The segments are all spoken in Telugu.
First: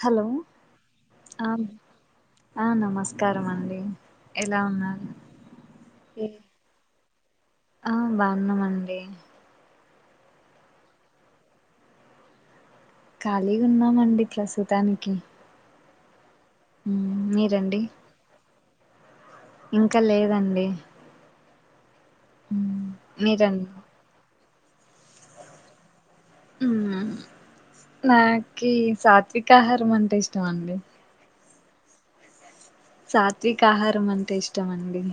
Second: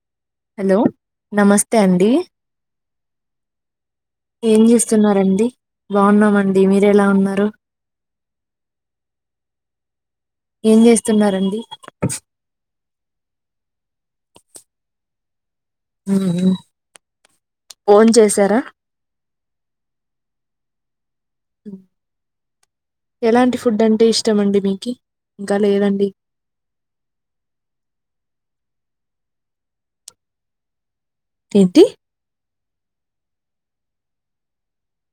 హలో హలో ఆ నమస్తే అండి ఆ నమస్కారం అండి ఎలా ఏం ఉన్నారు చేూస్తునారు అండి బాగున్నామండి మీర ఎలా ఉన్నారు ఆ బాగున్నామండి ఏం చేస్తునారు అండి ఖాళీగా ఉన్నామండి ప్రస్తుతానికి మ్మ్ హ్మ్ మ్ మీరండి బోన్ చేసారా ఇంకా లేదండి మ్ ఎలాంటి మీరండి ఫుడ్ అంటే ఇష్ట ఇష్టమండి మీకీ ఇంకా లేదండి ఉమ్ నాకి సాత్విక ఆహారం అంటే ఇష్టం అండి. ఏంటి? సాత్విక ఆహారం అంటే ఇష్టమండి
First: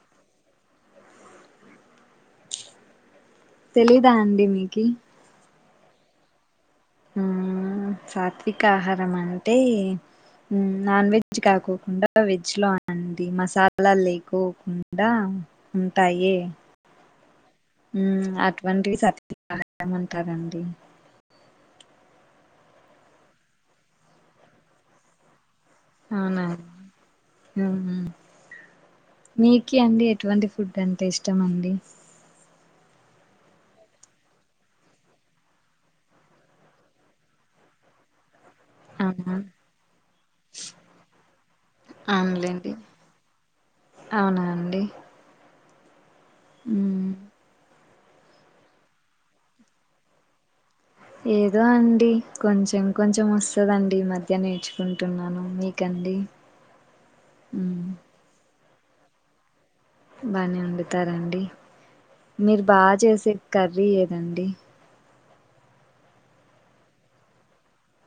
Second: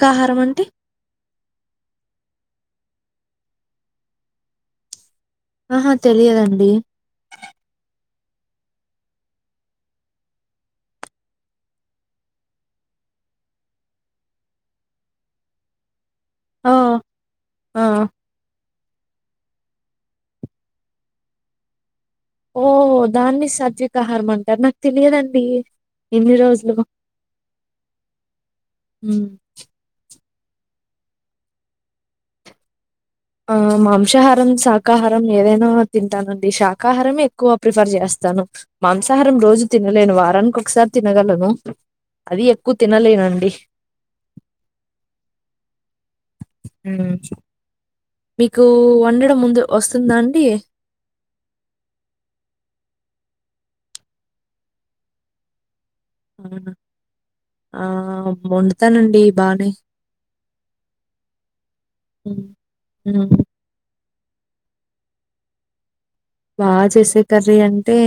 కా ఆహారం అంటే తెలీదా అండి మీకీ ఆహా తెలియదండి. ఆ సాత్విక ఆహారం అంటే నాన్ వెజ్ కాకోకుండా వెజ్ లో అన్ అండి మసాలాల్ లేకోకుండా టాయే ఆ ఆ ఉమ్ అటువంటివి సరి అలా ఏమంటారండి? ఓహ దాన్ని సద్వికాహారం అంటారా, నాకు తెలియదండి. ఇన్ని అవునా రోజులు ఉహు మ్మ్. మీకీ అండి ఎటువంటి ఫుడ్ అంటే ఇష్టమండి? ఆ మాంసాహారం, శాకాహారం ఏదైనా తింటానండి శాకాహారంమే ఎక్కువ ప్రిఫర్ చేస్తాను. అవునా మాంసాహారం రోజు తినలేను వారానికి ఒకసారి తినగలను అది ఎక్కువ తినలేనండి. ఆ అండి మ్మ్ ఉమ్ మీకు వండడం ముందు వస్తుందా అండి? ఏదో అండి కొంచెం కొంచెం వస్తదండి, ఈ మధ్య నేర్చుకుంటున్నాను మీక్ ఆ ఆ వండుతానండి బానే బానే వండుతార అండి, హ్మ్. మీరు బా చేసే హ్మ్. కర్రీ ఎద్ దండి బాగా చేసే కర్రీ అంటే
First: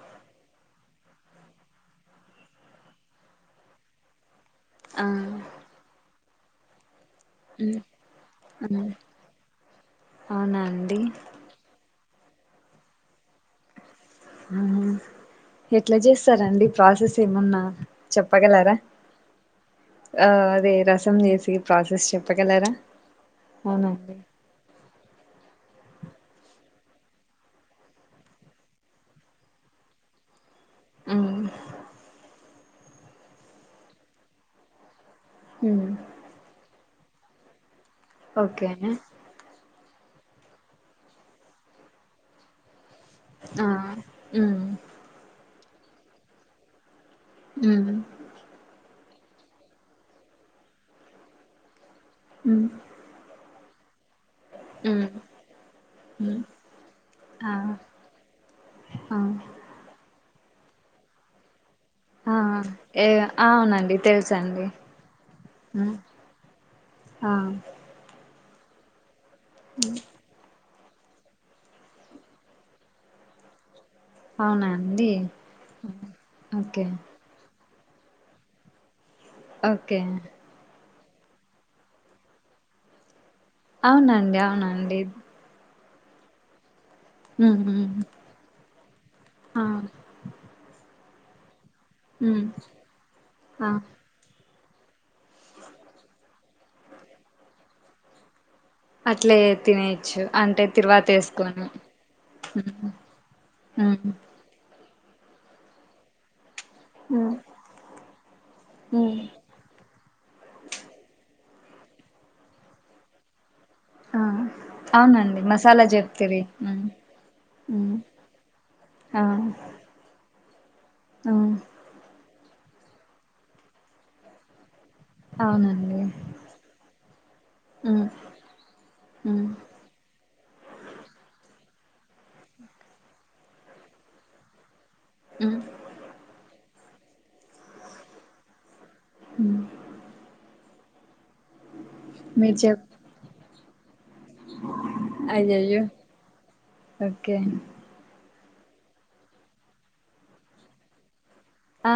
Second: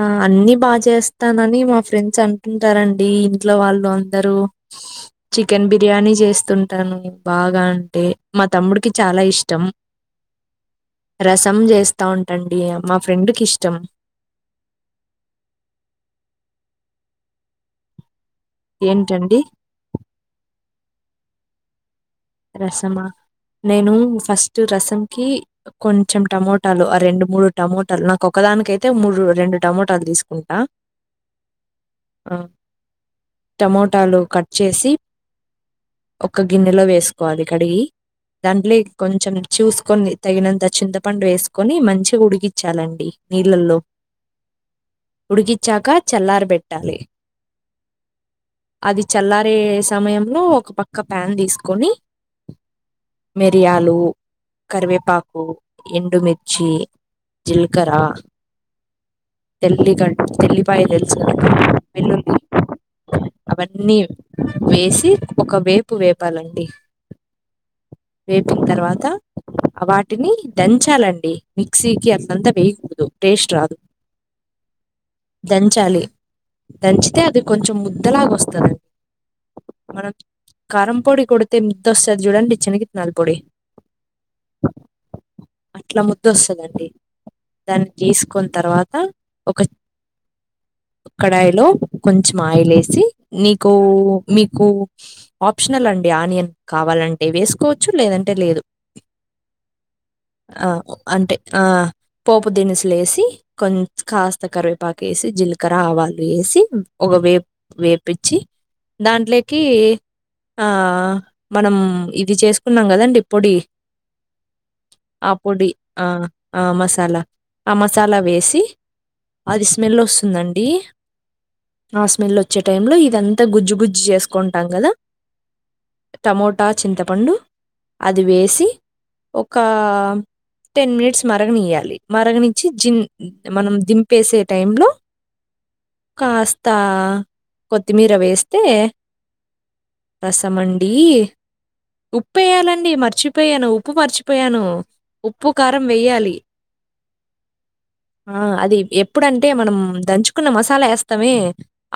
ఆ అన్ని బా చేస్తానని మా ఫ్రెండ్స్ అంటుంటారండి ఇంట్లో వాళ్ళు అందరూ ఆ చికెన్ బిర్యానీ చేస్తుంటాను. బాగా ఉమ్ అంటే మా తమ్ముడికి ఉమ్ చాలా ఇష్టం, అవునా అండి రసం చేస్ తా ఉంటండి మా ఫ్రెండ్ కి ఇష్టం ఆ ఎట్లా చేస్తారండి ప్రాసెస్ ఏమన్నా? చెప్పగలరా ఏంటండి? ఆ అదే రసం చేసి ప్రాసెస్ చెప్ రసమా, నేను ఫస్ట్ రసం కీ కొంచెం టమోటాలు ఆ రెండు మూడు టమోటాలు నాకు ఒకదానికయితే మూడు రెండు టమోటాలు తీ తీసుకుంటా అ టమోటాలు కట్ చేసి ఉమ్ ఒక గిన్నెలో వేసుకోవాలి కడిగి, ఓకే దాంట్లో ఈ కొంచెం చూసుక్ కొన్ని తగినంత చింతపండు ఏసుకొని మంచిగా ఉడికిచ్చాలండి. ఆ నీళ్ళల్లో ఉమ్ ఉడికిచ్చాక చల్లారిబెట్టాలి. ఉమ్ అది చల్లారే సమయంలో ఒక పక్క ప్యాన్ తీసుకొని ఉమ్ మిరియాలు ఉమ్ కరివేపాకు, ఉమ్ ఎండుమిర్చి, ఆ జీలకర్ర ఆ తెల్లి గడ్ తెల్లిపాయ తెలుసు కదండి వెల్లుల్లి ఆ ఏ అవునండి అవన్నీ తెలుసండి వేసి ఒక వేపు హ్మ్. వేపాలండి ఆ వేపిన తర్వాత వాటిని దంచాలండి మిక్సీకి అట్లంతా వేకూడదు టేస్ట్ రాదు అవునా అండి దంచాలి ఓకే దంచితే అది కొంచెం ముద్దలాగా వస్తది ఓకే పొడి కొడితే ఎంతస్తదో చుడండి చాణిగిత్నలా పొడి అవునండి అవునండి అట్లా ముదుస్తుదండి హ్మ్ దాన్ని హ్మ్ తీసుకున్న తర్వాత ఒక ఆ కడాయిలో కొంచెం హ్మ్ ఆయిల్ వేసి ఆ నీకు మీకు కు ఆప్షనల్ అండి ఆనియన్ కావాలంటే వేసుకోవచ్చు లేదంటే లేదు అట్లే తినేయచ్చు అంటే తిరువాత అంటే ఆ వేసుకొని పోపు దినుసులు ఏసీ హ్మ్ కాస్త కరివేపాక వేసి జీలకర్ర ఆవాలు వేసి ఒక హ్మ్ వేపు వేపిచ్చి హ్మ్ దాంట్లోకి ఆ మనం ఇది చేసుకున్నాం కదండి పొడి ఆ ఆ అవునండి పొడి మసాలా ఆ చెప్తిరి ఆ హ్మ్ మసాలా ఆ హ్మ్ మసాలా వేసి ఆ అది స్మెల్ వస్తుందండి ఆ ఆ స్మెల్ వచ్చే టై లో ఇదంతా గుజ్జు గుజ్జు చేసుకుంటాం కదా అవునండి టమోటా చింతపండు హ్మ్ అది వేసి హ్మ్ ఒక టెన్ మినిట్స్ మరగ నెయ్యాలి మరగ ను మనం దింపేసే టై లో హ్మ్ కా కొత్త కొత్తిమీర వేస్తే హ్మ్ రసం మీరు చెప్ ఉప్పుేయాలండి మర్చిపోయాను ఉప్పు మరిచిపోయాను ఉప్పు అయ్యయ్యో కారం వెేయ్యాలి ఓకే ఆ అది ఎప్పుడంటే మనం దంచుకున్న మసాలా వేస్తామే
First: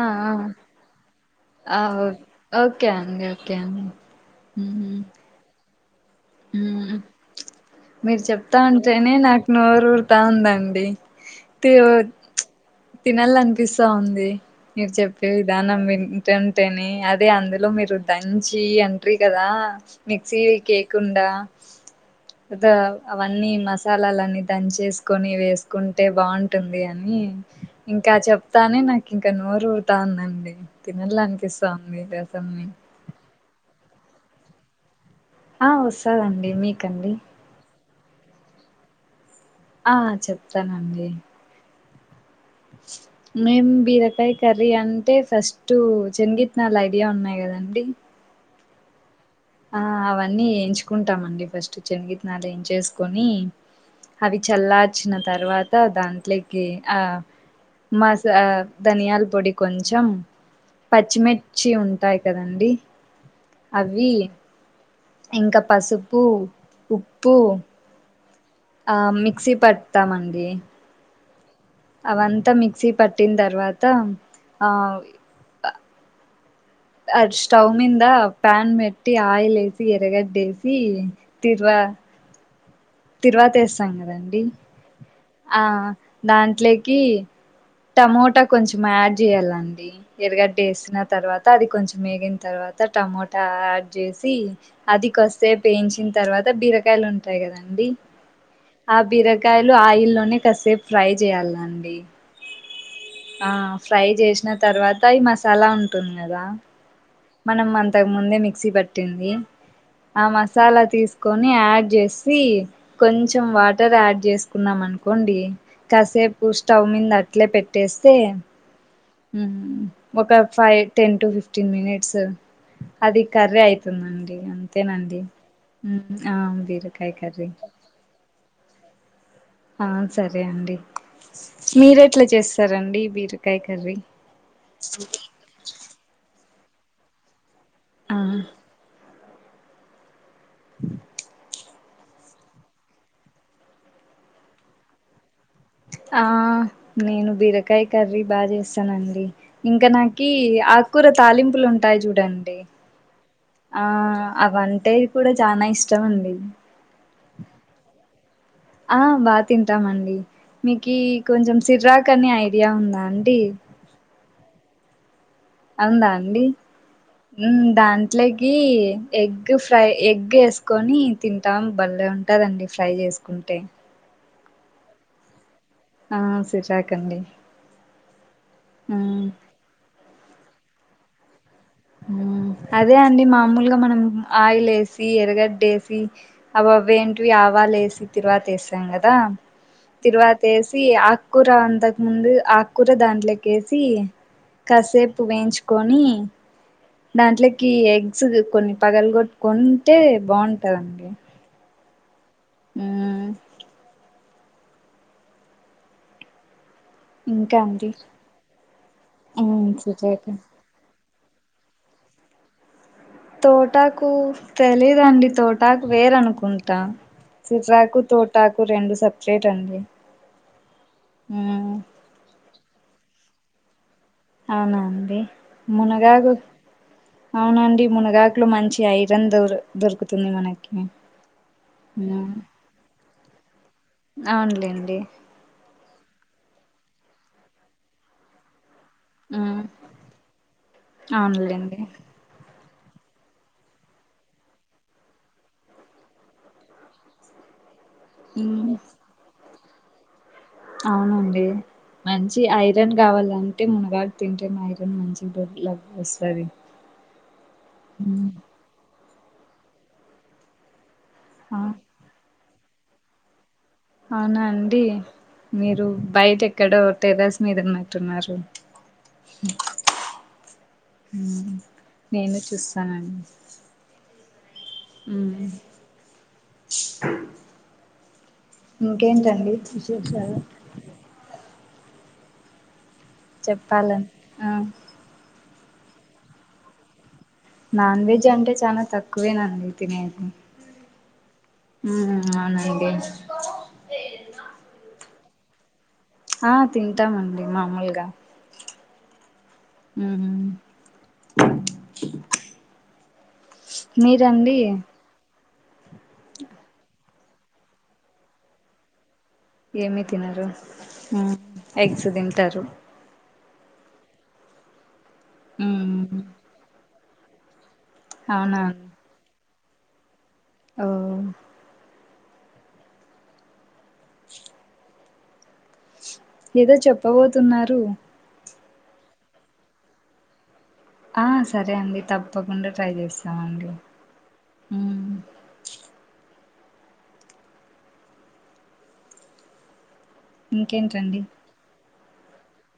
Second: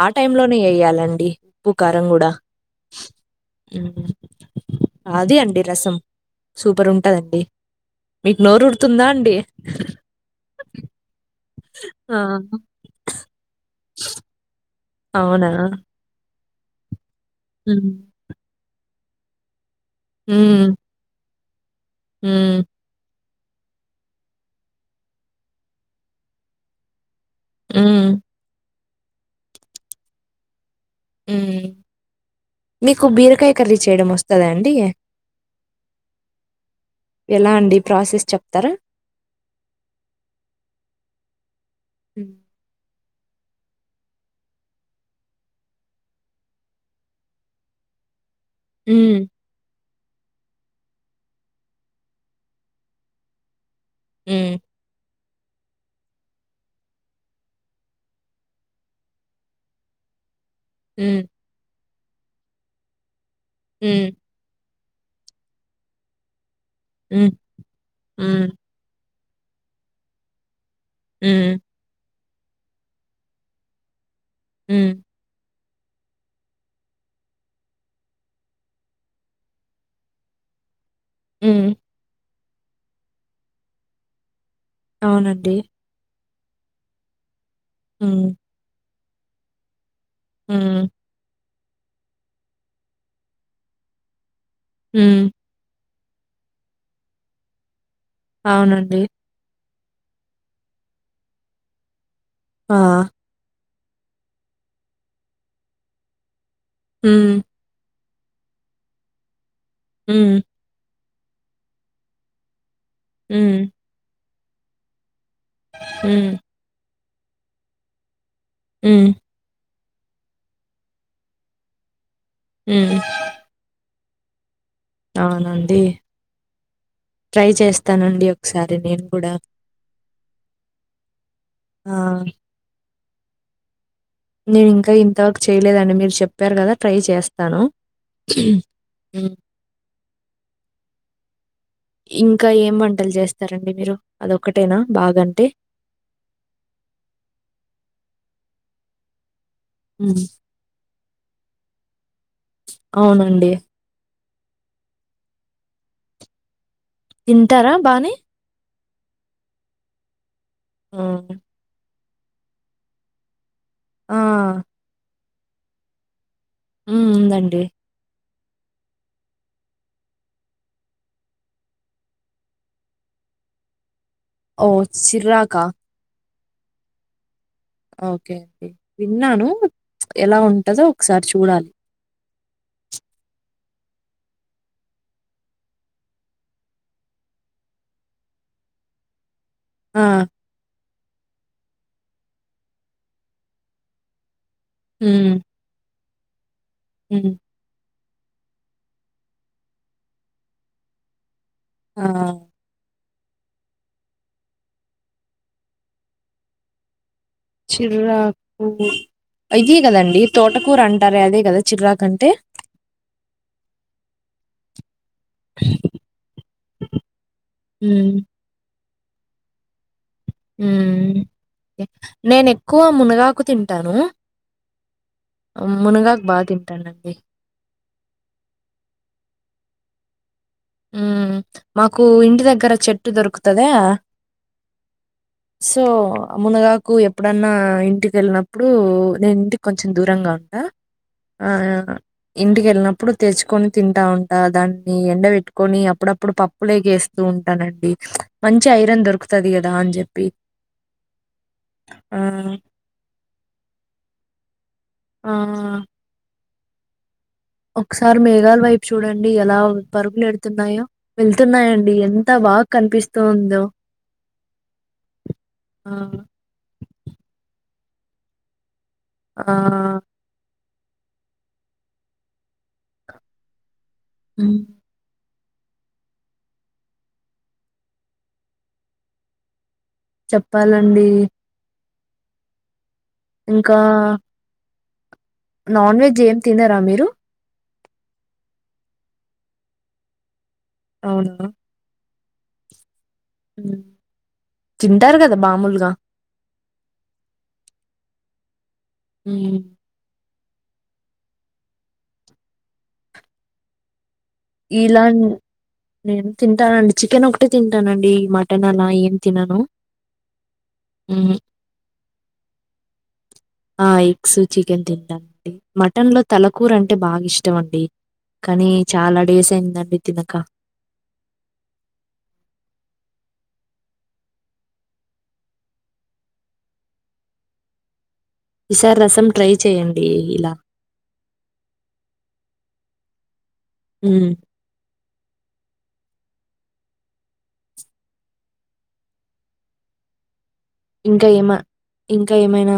ఆ టై లోనే వయ్యాలండి ఉప్పు ఆ ఓ కారం కూడా ఓకే అండి ఓకే అండి హ్మ్ అదే అండి రసం సూపర్ హ్మ్ ఉంటుందండి మీరు చెప్తా ఉంటేనే నాకు నోరుఊరుతా ఉందండి ఆ! తినాలనిపిస్తా ఉంది నకు చెప్పే అవునా? విధానం వింటుంటే అట్టే అదే అందులో హ్మ్. మీరు దంచి ఎంట్ర్రి కదా మిక్సీ హ్మ్. కేక్ండ హ్మ్. దా అవన్నీ మసాలాలన్నీ దని చేసుకొని వేసుకుంటే బాగుంటుంది అని హ్మ్. ఇంకా చెప్తానే నాకు ఇంకా నోరుఊతా ఉందండి తినడానికి హ్మ్. ఇస్తాంది దతన్ని మీకు బీరకాయ కర్రీ చేయడం వస్తదండి ఆ వస్తదండి మీకండి ఎలా అండి ప్రాసెస్ చెప్తారా ఆ చెప్తానండి హ మేం బీరకాయ కర్రీ అంటే ఫస్ట్ శన్గిత్నాళ ఐడియా ఉన్నాయి కదా అండి ఉ ఆ అవన్నీ ఎయించుకుంటామ అండి ఫస్ట్ శనగితనాలు ఏంచేసుకుని అవి హ్మ్. చల్లార్చిన తర్వాత దాంట్లోకి ఆ మసా దనియాల పొడి కొంచం హ్మ్. పచ్చిమిర్చి ఉంటాయి కదండి అవి హ్మ్. ఇంకా పసుపు ఉప్పు హ్మ్. హ్మ్. ఆ మిక్సీ పడ్తామండి ఉమ్ అవంతా మిక్సీ పట్టిన తర్వాత హ్మ్. అవి అ స్టవ్ మీంద ప్యాన్ పెట్టి ఆయిల్ వేసి ఎరగడ్డేసి హ్మ్. తిర్వా తిరువాతి ఎస్తాం కదండి అవునండి ఆ దాంట్లోకి హ్మ్. టమోటా కొంచెం యాడ్ చేయాలండి ఎరగడ్డ హ్మ్. వేసిన తర్వాత అది కొంచెం ఎగిన తర్వాత టమోటా యాడ్ చేసి అది హ్మ్. కొద్దిసేపు ఎయించిన తర్వాత బీరకాయలు ఉంటాయి కదండి ఆ అవునండి బీరకాయలు ఆయిల్లోనే కాసేపు ఫ్రై చేయ్యాల అండి ఆ ఫ్రై జేసిన తర్వాత ఈ మాసాలా ఉంటుంది కద హ్మ్. మనం అంతకుముందే మిక్సీ పట్టింది ఆ హ్మ్. మసాలా తీసుకొని యాడ్ చేసి కొంచెం హ్మ్. వాటర్ యాడ్ చేసుకున్నాం అనుకోండి హ్మ్. కాసేపు స్టవ్ మీద అట్లే పెట్ ట్టేస్తే హ్మ్. ఒక five ten to fifteen minutes హ్మ్. అది కర్రీ అయితుందండి అ అవునండి బీరకాయ ట్రై కర్రీ చేస్తానండి ఒకసారి నేను కూడా ఆ సరే అండి ఆ! మీరు ఎట్లా చేస్తారండి బీరకాయ కర్రీ నేను ఇంకా ఇంతవరకు చేయలేదండి మీరు చెప్పారు కదా ట్రై చేస్ స్తాను ఆ మ్ ఇంకా ఏం వంటలు చేస్తారండి మీరు అదొక్కటేనా బాగాంటే ఆ నేను బీరకాయ కర్రీ బా చేస్తానండి ఇంకా హ్మ్. నాకి ఆకూర తాలింపులు ఉంటాయి చూడండి అవునండి. ఆ అవంటే కూడా చాల ఇష్టం అండి తింటారా బానే ఆ బాగా తింటామండి మీకి హ్మ్. కొంచెం సిర్రా కని ఐడియా ఉందా అండి ఆ వుందా అండి హ్మ్. మ్ ఉందండి. దాంట్లో గీ ఎగ్ ఫ్రై ఎగ్ వేసుకొని తింటాం బలే ఉంటదండి ఫ్రై చేసుకు టే ఓ సిర్రాక ఆ సిర్రాకండి ఓకే విన్నాను ఎలా ఉంటదో ఒకసారి చూడాలి హ్మ్. అదే అండి మామూలుగా మనం ఆయిల్ వేసి ఎరగడ్డ వేసి అవవి ఏంటి ఆవ అలేసి తిరువాతి ఎస్తాం కదా ఆ! తిరువాతి వేసి ఆ ఆకూర అంతకు ముందు ఆకుకూర దాంట్లో కేసి కాసేపు హ్మ్. వేయించుకొని హ్మ్. దాంట్లోకి ఎగ్స్ కొన్ని పగలు గొట్టుకొంటే బావుంటదండి ఆ ఉమ్ ఇంకా అండి చిర్రాకు మ్మ్ ఇదే కదండీ సిర్జాకు తోటకూర అం టారే అదే కదా చిర్రాకు అంటే తోటాకు తెలీదు దే అండి తోటాకు వేరనుకుంటా సిర్రాకు హ్మ్. తోటాకు రెండు సెప్ రేటండి ఉమ్ నేను ఎక్కువ మునగాకు తింటాను అవునా అండి మునగాకు బా తింటానండి. అవునండి మునగాకులు మంచి ఐరన్ దొర్ దొరుకుతుంది మనకి హ్మ్. మాకు మ్మ్ ఇంటి దగ్గర చెట్టు దొరుకుతదా అవునులేండి సో మునగాకు ఎప్పుడన్నా ఇంటి కెళ్నప్పుడు ఇప్పుడు నేను ఉమ్ ఇంటికి కొంచెం దూరంగా ఉంటా ఆ అవునులేండి ఇంటికి వెళ్ళినప్పుడు తెచ్చుకొని తింటా ఉంటా దాన్ని ఎండ పెట్టు కొని అప్పుడప్పుడు పప్పులేకి వేస్తూ ఉంటానండి మంచి ఉమ్ ఐరన్ దొరుకుతది కదా అని చెప్పి అవునండి మంచి ఐరన్ కావాలంటే మునగాకు తింటే ఐరన్ మంచి ఆహ్, దొడ్లాక్ వస్తాది ఒకసారి మేఘాల వైపు చూడండి ఎలా పరుగులు పెడుతున్నాయో ఆ వెళ్తున్నాయండి ఎంత బాగా కనిపిస్తోందో అవునా అండి మీరు ఆహ్, బయట ఎక్కడో టేరస్ మీద ఉన్నా టున్నారు ఆ నేను చూస్తానండి ఉమ్ ఇంకేంటండి విశేషాలు చెప్పాలండి ఇంకా చెప్పాలన్ ఆ నాన్ వెజ్ ఏం తినరా మీరు నాన్ వెజ్ అంటే చాలా తక్కువేనండి తినేది అవును ఉమ్ అవునా అండి తింటారు కదా మామూలుగా ఆ తింటామండి మామూలుగా హ్మ్ ఉమ్ మీర్ ఇలాన్ నేను తింటానండి చికెన్ ఒకటే తింటానండి మటన్ అలా ఏం తినను. ఏమి తినరు హుహు. ఎగ్స్ తింటారు ఆ ఎగ్స్ చికెన్ తింటాం డి మటన్ లో తలకూర అంటే బాగా ఇష్టం అండి అవునా కానీ చాలా డేస్ అయిందండి తినక ఓ ఏదో చెప్పబోతున్నారు ఈ సారి రసం ట్రై చేయన్డి ఇలా ఆ సరే అండి తప్పకుండా ట్రై చేస్తామండి ఉమ్ ఇంకేంటండి ఇంకా ఏమ ఇంకా ఏమైనా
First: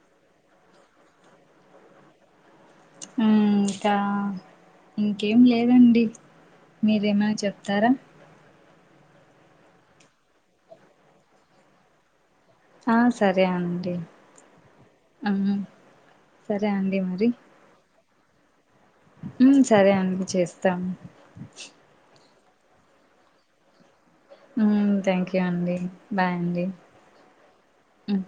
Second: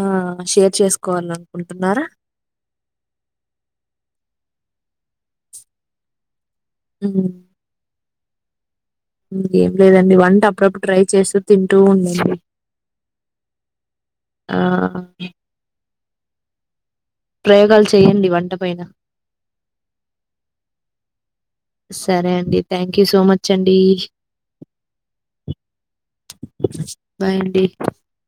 షేర్ చేసుకోవాలనుకుంటున్నారా మ్ ఇంకా ఇంకేం లేదండి మీరేమైనా హ్మ్. చెప్తారా ఏం లేదండి వంట అప్పుడప్పుడు ట్రై చేస్తూ తింటూ ఉండండి ఆ సరే అండి ఆహ్, అ సరే అం డి మరి ప్రయోగాలు చేయండి వంట పైన మ్ సరే అండి చేస్తా డి థ్యాంక్ యూ సో మచ్ అండి మ్ థ్యాంక్ యూ అండి బాయ్ అండి బాయ్ అండి మ్